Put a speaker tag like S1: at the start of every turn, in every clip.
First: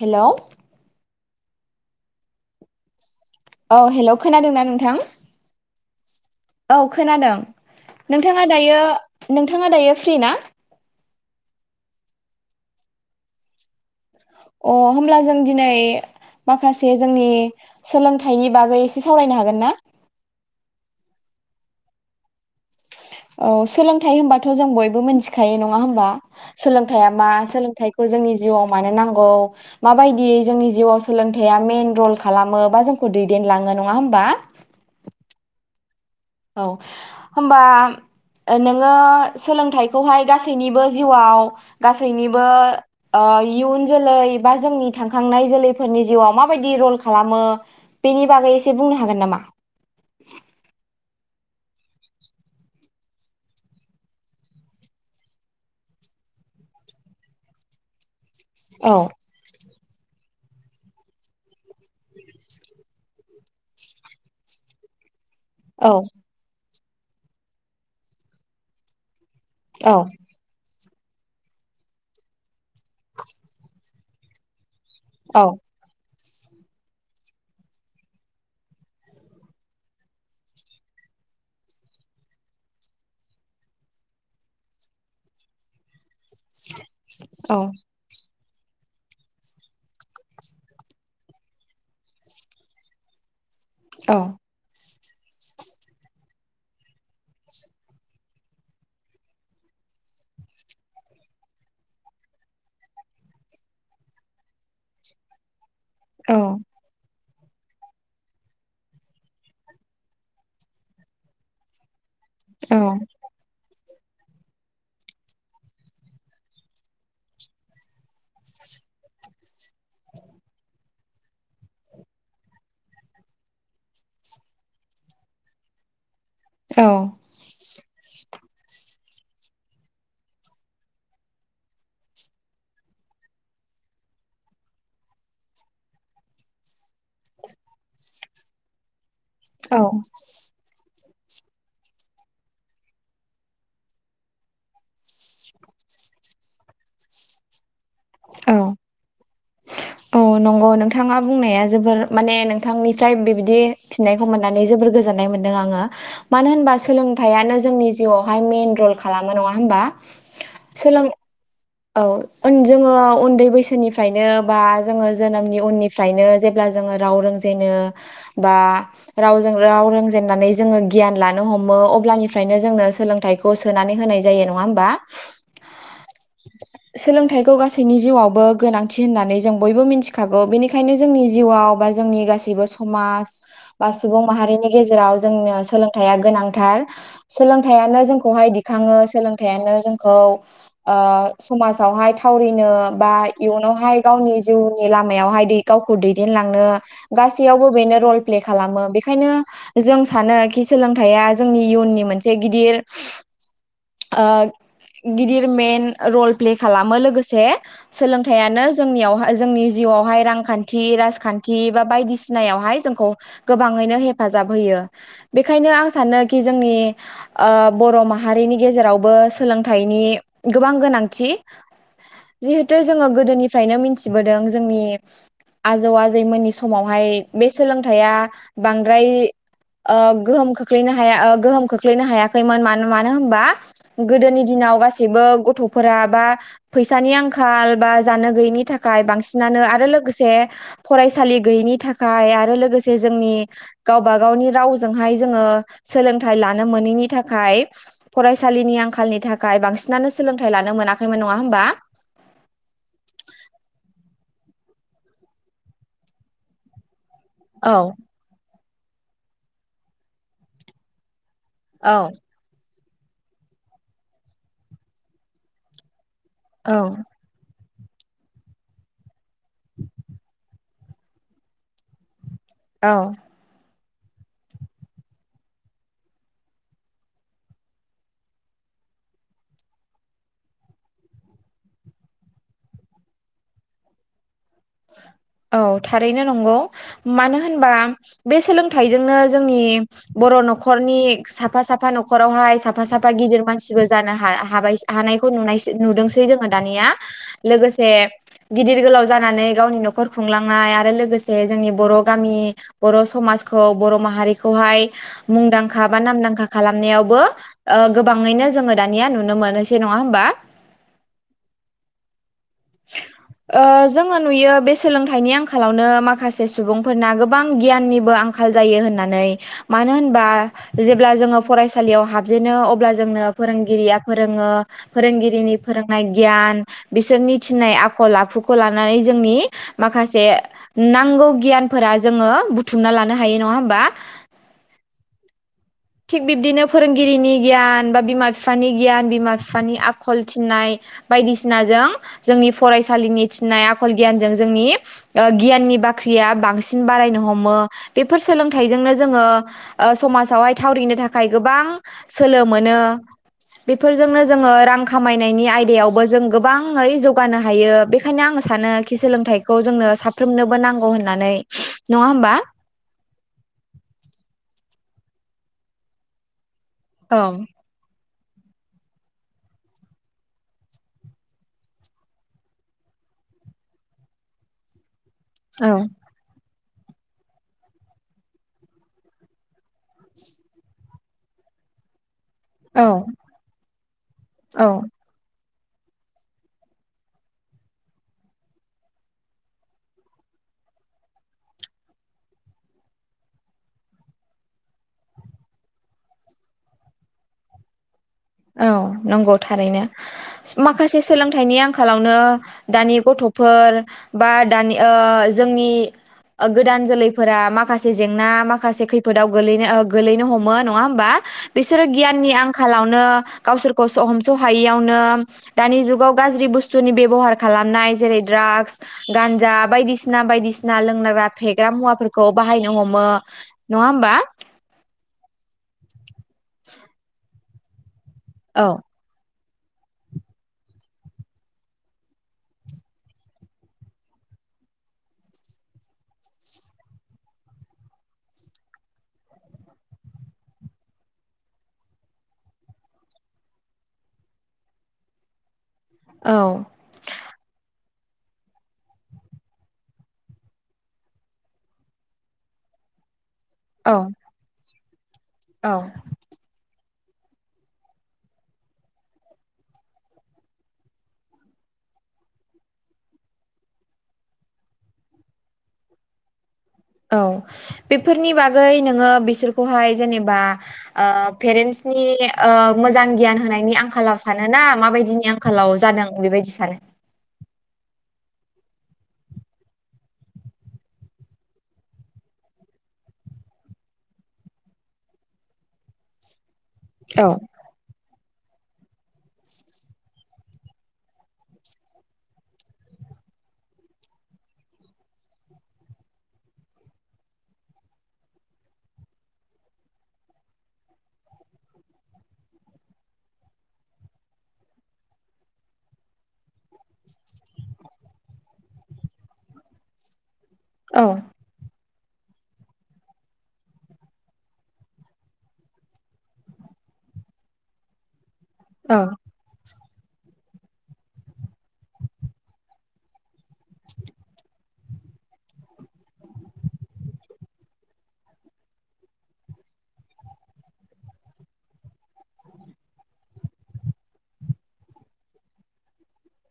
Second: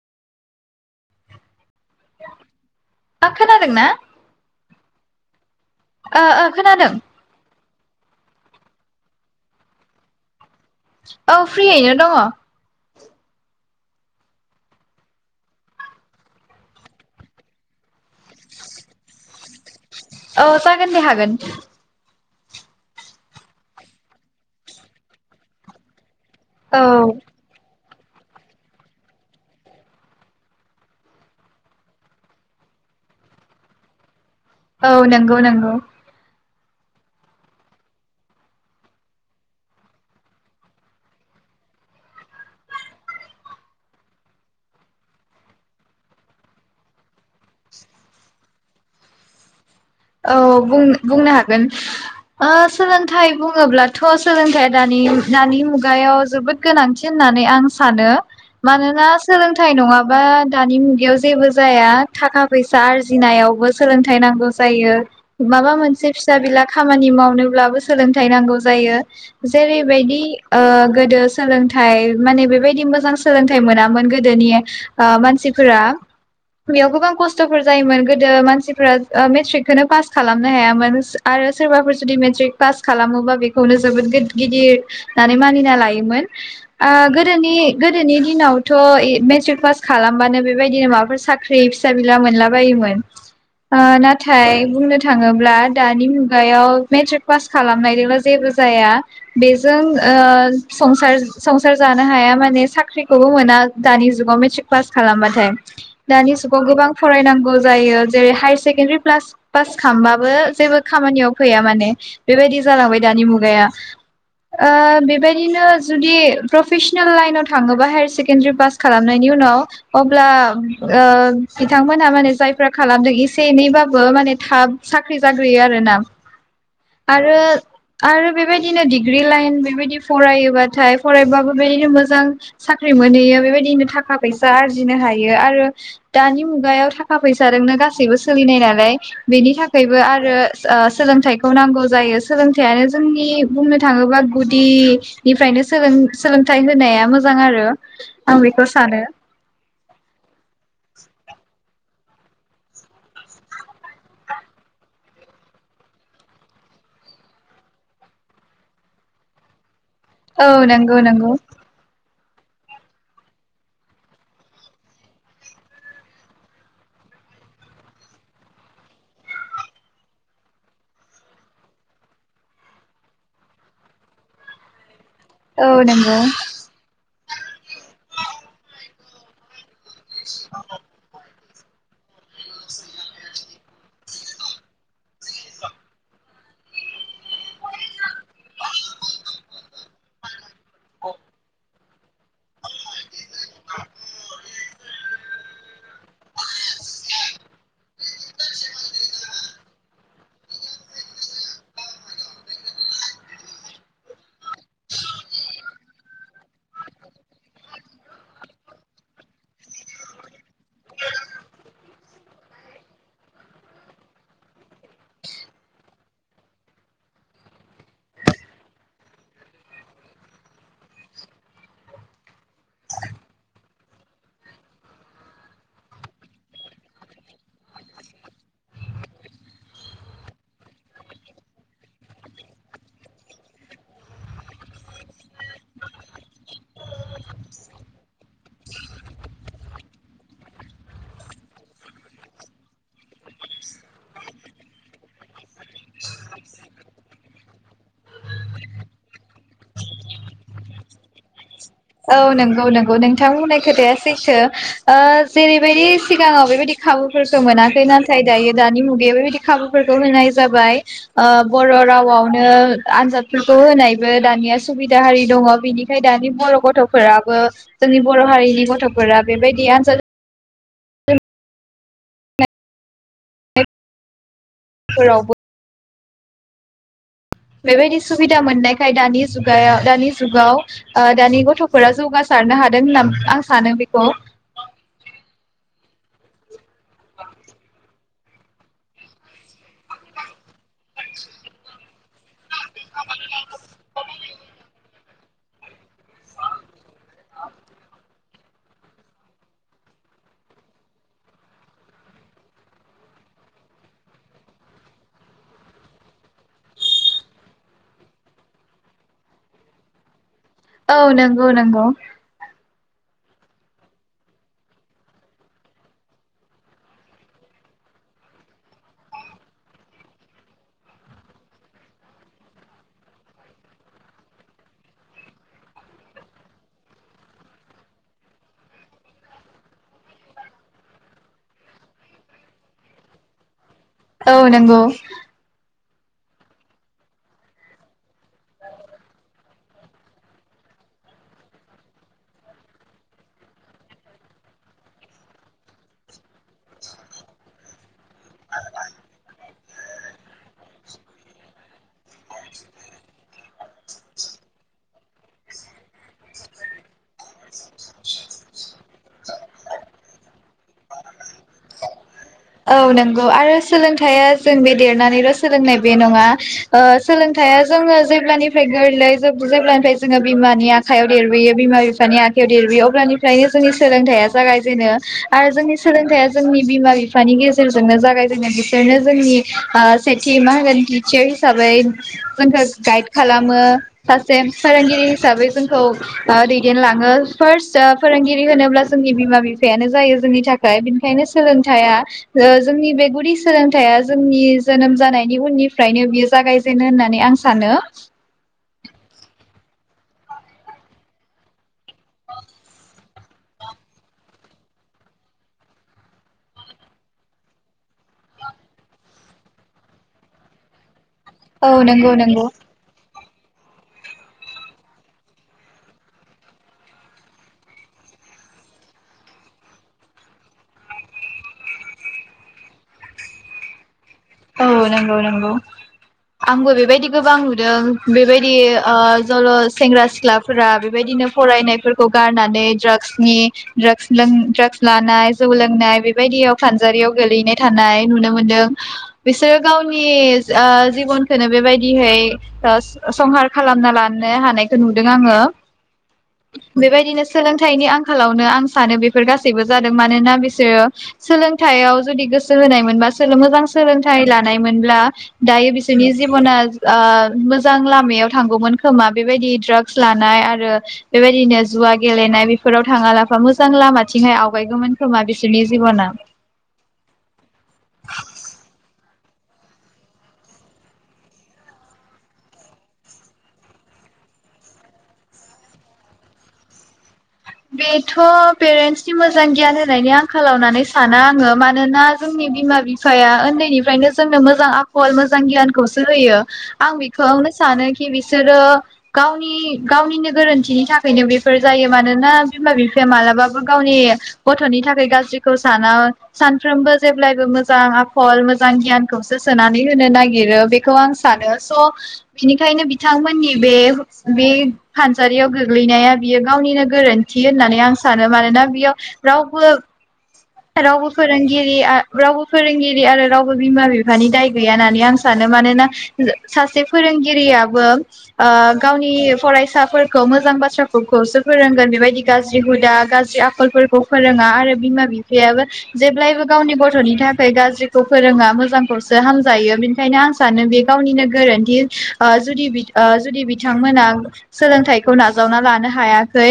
S1: हेल'
S2: आ
S1: औ
S2: खोनादोंना
S1: हेलौ खोनादोंना नोंथां।
S2: ओ ओ खोनादों।
S1: नोंथाङा दायो नोंथाङा दायो फ्रि ना?
S2: औ फ्रियैनो दङ।
S1: अ होमब्ला जों दिनै माखासे जोंनि सोलोंथाइनि बागै एसे सावरायनो हागोन ना?
S2: औ जागोन दे हागोन।
S1: औ सोलोंथाइ होनबाथ जों बयबो मिथिखायो नङा होमबा
S2: औ
S1: सोलोंथाइया मा सोलोंथाइ बो जोंनि जिउआव मानो नांगौ माबायदियै जोंनि जिउआव सोलोंथाइया मेन रल खालामो बा जोंखौ दैदेनलाङो नङा होमबा।
S2: औ नंगौ नंगौ
S1: औ होमबा नोङो सोलोंथाइखौहाय गासैनिबो जिउआव गासैनिबो ओ इयुन जोलै बा जोंनि थांखांनाय जोलैफोरनि जिउआव माबायदि रल खालामो बेनि बागै एसे बुंनो हागोन नामा।
S2: औ बुं-बुंनो हागोन सोलोंथाइ बुङोब्लाथ सोलोंथाइया दानि दानि मुगायाव जोबोद गोनांथि होननानै आं सानो।
S1: औ
S2: मानोना सोलोंथाइ नङाब बो दानि मुगायाव जेबो जाया थाखा फैसा आरजिनायावबो सोलोंथाइ नांगौ जायो। माबा
S1: औ
S2: मोनसे फिसा बिलाख खामानि मावनोब्लाबो सोलोंथायाइ नांगौ जायो।
S1: औ
S2: जेरैबायदि ओ गोदो सोलोंथाइ माने बेबायदि मोजां सोलोंथाइ मोनामोन गोदोनि आ
S1: औ
S2: मानसिफोरा बेयाव गोबां खस्थफोर जायोमोन गोदो मानसिफ्रा ओ मेट्रिकखौनो पास खालामनो हायामोन आरो सोरबाफोर जुदि मेट्रिक पास खालामोबा बेखौनो जोबोद गोद गिदिर दानि मानिना लायोमोन। आ गोदोनि
S1: औ
S2: गोदोनि दिनाव। थ यि मेट्रिक पास खालामबानो बेबायदिनो माबाफोर साख्रि फिसा बिला मोनला बायोमोन। ओ
S1: औ
S2: नाथाय बुंनो थाङोब्ला दानि मुगायाव मेट्रिक पास खालामनायजोंल जेबो जाया बेजों संसार-संसार जानो हाया माने साख्रिखौबो मोना दानि जुगाव मेट्रिक पास खालामबाथाय।
S1: औ
S2: दानि जुगाव गोबां फरायनांगौ। गौ जायो जेरै सेकेडारि पलास पास खालामबाबो जेबो खामानियाव फैया माने। बेबायदि जालांबाय दानि मुगाया। ओ बेबायदिनो जुदि प्रफेसनेल लाइनाव थाङोबा हायार एसे सेकेडारि पास खालामनायनि उनाव अब्ला ओ बिथांमोनहा माने जायफ्रा खालामदों सेनैबाबो माने थाब साख्रि जाग्रोयो आरो ना।
S1: औ
S2: आरो आरो बेबायदिनो डिग्रि लाइन बेबायदि फरायोबाथाय फरायबाबो बेबायदिनो मोजां साख्रि मोनहैयो बेबायदिनो थाखा फैसा आरजिनो हायो आरो दानि मुगायाव थाखा फैसााजोंनो गासैबो सोलिनाय नालाय बेनि थाखायबो आरो ओ सोलोंथाइखौ नांगौ जायो सोलोंथाइयानो जोंनि बुंनो थाङोब्ला गुदिनिफ्रायनो सोलोंथाइ होनाया मोजां आरो। आं बेखौ
S1: औ
S2: सानो।
S1: औ नंगौ नोंथाङा बुंनाया जोबोर माने नोंथांनिफ्राय बेबायदि फिननायखौ मोननानै जोबोर गोजोननाय मोनदों आङो मानो होनबा सोलोंथाइयानो जोंनि जिउआवहाय मेन रल खालामो नङा होमबा।
S2: औ नंगौ
S1: सोलों
S2: नंगौ।
S1: औ जोङो उन्दै बैसोनिफ्रायनो बा जोङो जोनोमनि उननिफ्रायनो जेब्ला जोङो राव रोंजेनो बा रावजों राव रोंजेननानै जोङो गियान लानो हमो अब्लानिफ्रायनो जोंनो सोलोंथाइखौ सोनानै होनाय जायो नङा होमबा।
S2: औ नंगौ।
S1: सोलोंथाइखौ गासैनि जिउआवबो गोनांथि होननानै जों बयबो मिन्थिगो खागौ बेनिखायनो जोंनि जिउआव बा जोंनि गासैबो समाज बा सुबुं माहारिनि गेजेराव जोंनो सोलोंथाइया गोनांथार सोलोंथाइयानो जोंखौहाय दिखाङो सोलोंथाइयानो जोंखौ ओ समाजावहाय थावरिनो बा इयुनावहाय गावनि जिउनि लामायावहाय दै गावखौ दैदेनलांनो गासैयावबो बेनो रल प्ले खालामो बेखायनो जों सानो खि सोलोंथाइया जोंनि इयुननि मोनसे गिदिर ओ गिदिर मेन रल प्ले खालामो लोगोसे सोलोंथाइयानो जोंनियावहाय जोंनि जिउआवहाय रांखान्थि राजखान्थि बा बायदिसिनायावहाय जोंखौ गोबाङैनो हेफाजाब होयो बेखायनो आं सानोखि जोंनि ओ बर' माहारिनि गेजेरावबो सोलोंथाइनि गोबां गोनांथि जिहेथु जोङो गोदोनिफ्रायनो मिथिबोदों जोंनि आजौ आजैमोननि समावहाय बे सोलोंथाइया बांद्राय‌ ओ गोहोम खोख्लैनो हाया ओ गोहोम खोख्लैनो हायाखैमोन मानो होनबा गोदोनि दिनाव गासैबो गथ'फोरा बा फैसानि आंखाल बा जानो गैयैनि थाखाय बांसिनानो आरो लोगोसे फरायसालि गैयैनि थाखाय आरो लोगोसे जोंनि गावबा गावनि रावजोंहाय जोङो सोलोंथाइ लानो मोनैनि थाखाय फरायसालिनि आंखालनि थाखाय बांसिनानो सोलों थाय लानो मोनाखैमोन नङा होनबा।
S2: औ नंगौ नंगौ नोंथां बुंनाय खोथाया सैथो ओ जेरैबायदि सिगाङाव बेबायदि खाबु फोरखौ
S1: औ
S2: मोनाखै नाथाय दायो दानि मुगायाव बेबायदि खाबुफोरखौ होनाय जाबाय। ओ बर' रावआवनो आनजादफोरखौ होनायबो दानिया सुबिदा हारि दङ बेनिखाय दानि
S1: औ
S2: गथफोराबो जोंनि बर'हारिनि गथफोरा बेबायदि आन्जाद
S1: औ।
S2: फोरावबो बेबायदि सुबिदा मोननायखाय दानि जुगायाव दानि जुगाव ओ दानि गथफोरा जौगासारनो हादों होनना आं सानो बेखौ।
S1: औ थारैनो नंगौ। मानो होनबा बे सोलोंथाइजोंनो जोंनि बर' न खरनि साफा साफा न खरावहाय साफा साफा गिदिर मानसिबो जानो हा-हाबाय हानायखौ नुनायसै नुदोंसै जोङो दानिया लोगोसे गिदिर गोलाव जानानै गावनि न खर खुंलांनाय आरो लोगोसे जोंनि बर गामि, बर समाजखौ, बर माहारिखौहाय मुंदांखा बा नामदांखा खालामनायावबो ओ गोबाङैनो जोङो दानिया नुनो मोनोसै नङा होमबा।
S2: औ नोंगौ नोंगौ।
S1: ओ जोङो नुयो बे सोलोंथाइनि आंखालावनो माखासे सुबुंफोरना गोबां गियाननिबो आंखाल जायो होननानै मानो होनबा जेब्ला जोङो फरायसालियाव हाबजेनो अब्ला जोंनो फोरोंगिरिया फोरोङो फोरोंगिरिनि फोरोंनाय गियान बिसोरनि थिननाय आखल आखुखौ लानानै जोंनि माखासे नांगौ गियानफोरा जोङो बुथुमना लानो हायो नङा होमबा?
S2: औ नोंगौ।
S1: थिग बिब्दिनो फोरोंगिरिनि गियान बा बिमा फानि गियान बिमा फानि आखल थिन्नाय बायदिसिनाजों जोंनि फरायसालिनि थिननाय आखल गियानजों जोंनि ओ गियाननि बाख्रिया बांसिन बारायनो हमो। बेफोर सोलोंथाइजोंनो जोङो ओ समाजावहाय थावरिनो थाखाय गोबां सोलो मोनो। बेफोरजोंनो जोङो रां खामायनायनि आयदायावबो जों गोबाङै जौगानो हायो बेखायनो आङो सानोखि सोलोंथाइखौ जोंनो साफ्रोमनोबो नांगौ होननानै नङा होमबा?
S2: औ नंगौ आरो सोलोंथाइया जों बे देरनानैल सोलोंनाय बे नङा। ओ
S1: औ
S2: सोलोंथया जोंङो जे ब्लानिफ्राय गोरलै, जोब जेब्लानिफ्राय जोङो बिमानि आखायाव देरबोयो, बिमा बिफानि आखाइायाव देरबोयो अब्लानिफ्रायनो जोंनि सोलोंथाइया जागायजेनो। आरो
S1: औ
S2: जोंनि सोलोंथाइया जोंनि बिमा बि फानि गेजेरजोंनो जागायजेननो बिसोरनो जोंनि ओ सेथि मा होनगोन टिचार हिसाबै जोंखो
S1: औ
S2: गाइद खालामो सासे
S1: औ
S2: फोरोंगिरि हिसाबै जोंखौ ओ दैदेनलाङो। फार्स्ट ओ फोरोंगिरि होनोब्ला जोंनि बिमा बिफायानो जायो जोंनि थाखाय। बेनिखायनो सोलोंथाइआ ओ जोंनि बे गुदि सोलोंथाइया जोंनि जोनोम जानायनि उननिफ्रायनो बियो जागायजेनो होननानै आं सानो।
S1: औ नंगौ थारैनो, माखासे सोलोंथनि आंखा लावनो दानि गथ फोर बा दानि ओ जोंनि ओ गोदान जोलैफोरा माखासे जेंना, माखासे खैफोदाव गोलैनो ओ गोलैनो हमो नङा होमबा?
S2: औ
S1: बिसोरो
S2: नंगौ
S1: गियाननि
S2: नंगौ
S1: आंखालावनो गावसोरखौ स हमस हायैयावनो दानि जुगाव गाज्रि बुस्थुनि बेबहार खालामनाय जेरै ड्रागस, गान्जा बायदिसिना बायदिसिना लोंनग्रा फेग्रा मुवाफोरखौ बाहायनो हमो। नङा होमबा?
S2: औ नोंगौ नोंगौ आंबो बेबायदि गोबां नु दों। बेबायदि
S1: औ
S2: ओ जल सेंग्रा सिख्लाफोरा बेबायदिनो फरायनायफोरखौ गारनानै ड्राग्सनि ड्रागस लों ड्रागस लानाय जौ लोंनाय बेबायदियाव फानजारियाव गोलैनाय थानाय नुनो मोनदों। बिसोरो गावनि ओ जिबनखौनो बेबायदिहै ओ संहार खालामना लानो हानायखौ नुदों आङो।
S1: औ
S2: बेबायदिनो सोलोंथाइनि आं खालावनो आं सानो बेफोर गासैबो जादों मानोना बिसोरो सोलोंथाइयाव जुदि गोसो होनाय मोनबा बिसोरो मोजां
S1: औ
S2: सोंलों थानाय मोनब्ला दायो
S1: औ
S2: बिसोरनि जिबना ओ मोजां लामायाव थांगौमोन खोमा बेबायदि ड्राग्स लानाय आरो बेबायदिनो जुवा गेलेनाय बेफोराव थाङा लाफा मोजां लामाथिंहाय आवगायगौमोन खोमा बिसोरनि जिबना।
S1: औ बेफोरनि बागै नोङो बिसोरखौहाय जेनेबा ओ पेरेन्टसनि ओ मोजां गियान होनायनि आंखालाव सानो ना माबायदिनि आंखालाव जादों बेबायदि सानो?
S2: बेथ' पेरेन्टसनि मोजां गियान होनायनि आंखालाव होननानै साना आङो मानोना जोंनि बिमा बिफाया उन्दैनिफ्रायनो जोंनो मोजां आखल मोजां गियानखौसो होयो। आं
S1: औ
S2: बेखौनो सानो कि बि सोरो गावनि गावनिनो गोरोन्थिनि थाखायनो बेफोर जायो मानो ना बिमा बिफाया मालाबाबो गावनि गथनि थाखाय गाज्रिखौ साना सानफ्रोमबो जेब्लायबो मोजां आखल मोजां गियानखौसो सोनानै होनो नागिरो बेखौ आं सानो स' बिनिखायनो बिथांमोननि बे बे फानजारियाव गोग्लैनाया बियो गावनिनो गोरोन्थि होननानै आं सानो। मानोना बेयाव रावबो
S1: औ
S2: रावबो फोरोंगिरिआ रावबो फोरोंगिरि आरो रावबो बिमा बिफानि दाय गैया होननानै आं सानो। मानोना सासे फोरोंगिरियाबो ओ गावनि
S1: औ
S2: फरायसा फोरखौ मोजां बाथ्राफोरखौसो फोरोंगोन बेबायदि गाज्रि हुदा गाज्रि आख खलफोरखौ फोरोङा आरो। बिमा बिफायाबो जेब्लायबो गावनि गथनि थाखाय गाज्रिखौ फोरोङा मोजांखौसो हामजायो बेनिखायनो आं सानो बे गावनिनो गोरोन्थि आ जुदि बि आ जुदि बिथांमोना सोलोंथाइखौ नाजावना लानो हाया। सै।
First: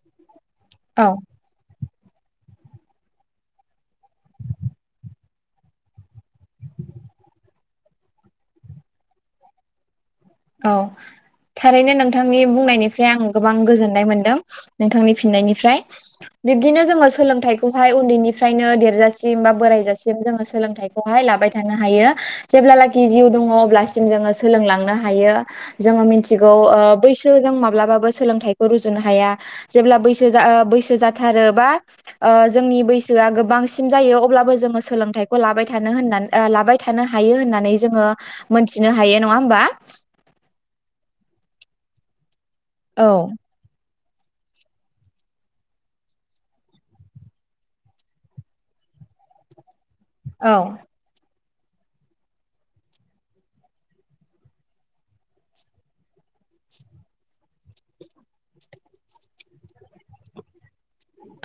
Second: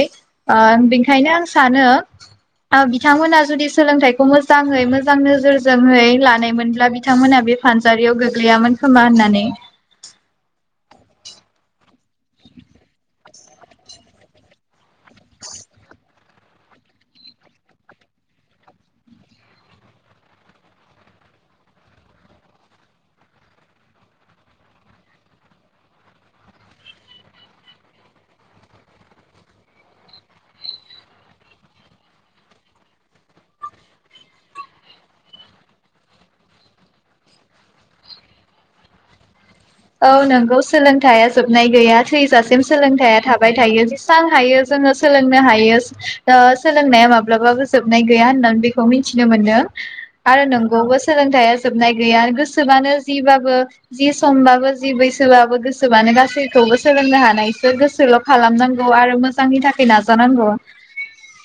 S2: आ
S1: औ
S2: बेखायनो आं सानो। आ बिथांमोना जुदि सोलोंथाइखौ मोजाङै मोजां नोजोरजोंहै लानायमोनब्ला बिथांमोना बे फानजारियाव गोग्लैयामोन खोमा होननानै।
S1: औ थारैनो नोंथांनि बुंनायनिफ्राय आं गोबां गोजोननाय मोनदों नोंथांनि फिननायनिफ्राय बिब्दिनो जोङो सोलोंथाइखौहाय उन्दैनिफ्रायनो देरजासिम बा बोरायजासिम जोङो सोलोंथाइखौहाय लाबाय थानो हायो जेब्लालाखि जिउ दङ अब्लासिम जोङो सोलोंलांनो हायो जोङो मिथिगौ ओ बैसो जों माब्लाबाबो सोलोंथाइखौ रुजुनो हाया जेब्ला बैसो आ बैसो जाथारोबा जोंनि बैसोआ गोबांसिम जायो अब्लाबो जोङो सोलोंथाइखौ लाबाय थानो होननानै आ लाबाय थानो हायो होननानै जोङो मोनथिनो हायो नङा होमबा?
S2: औ नोंगौ सोलोंथाया जोबनाय गैया थै जासिम
S1: औ
S2: सोलोंथाया थाबाय थायो। जेसां हायो जोङो सोलोंनो हायो ओ सोलोंनाया माब्लाबाबो जोबनाय गैया होननानै बेखौ मिथिनो मोनो। आरो
S1: औ
S2: नंगौबो सोलोंथाया जोबनाय गैया गोसोबानो जिबाबो जि समबाबो जि बैसोबाबो गोसोबानो गासैखौबो सोलोंनो हानायसो गोसोल' खालामनांगौ आरो मोजांनि थाखाय नाजानांगौ।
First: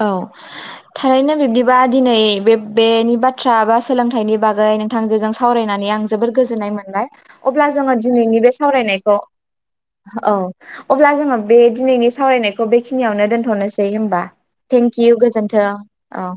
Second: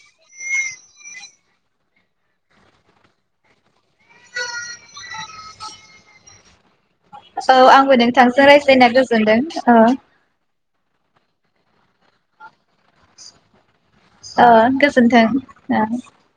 S1: औ थारैनो बिब्दिबा दिनै बे बेनि बाथ्रा बा सोलोंथाइनि बागै नोंथांजोजों सावरायनानै आं जोबोर गोजोननाय मोन बाय
S2: औ
S1: अब्ला जोङो
S2: आंबो
S1: दिनैनि
S2: नोंथांजों
S1: बे
S2: रायज्लायना
S1: सावरायनायखौ
S2: गोजोनदों ओ
S1: औ अब्ला जोङो बे दिनैनि सावरायनायखौ बेखिनियावनो दोनथनोसै। बै होमबा। थेंकिउ गोजोन्थों
S2: ओ
S1: औ।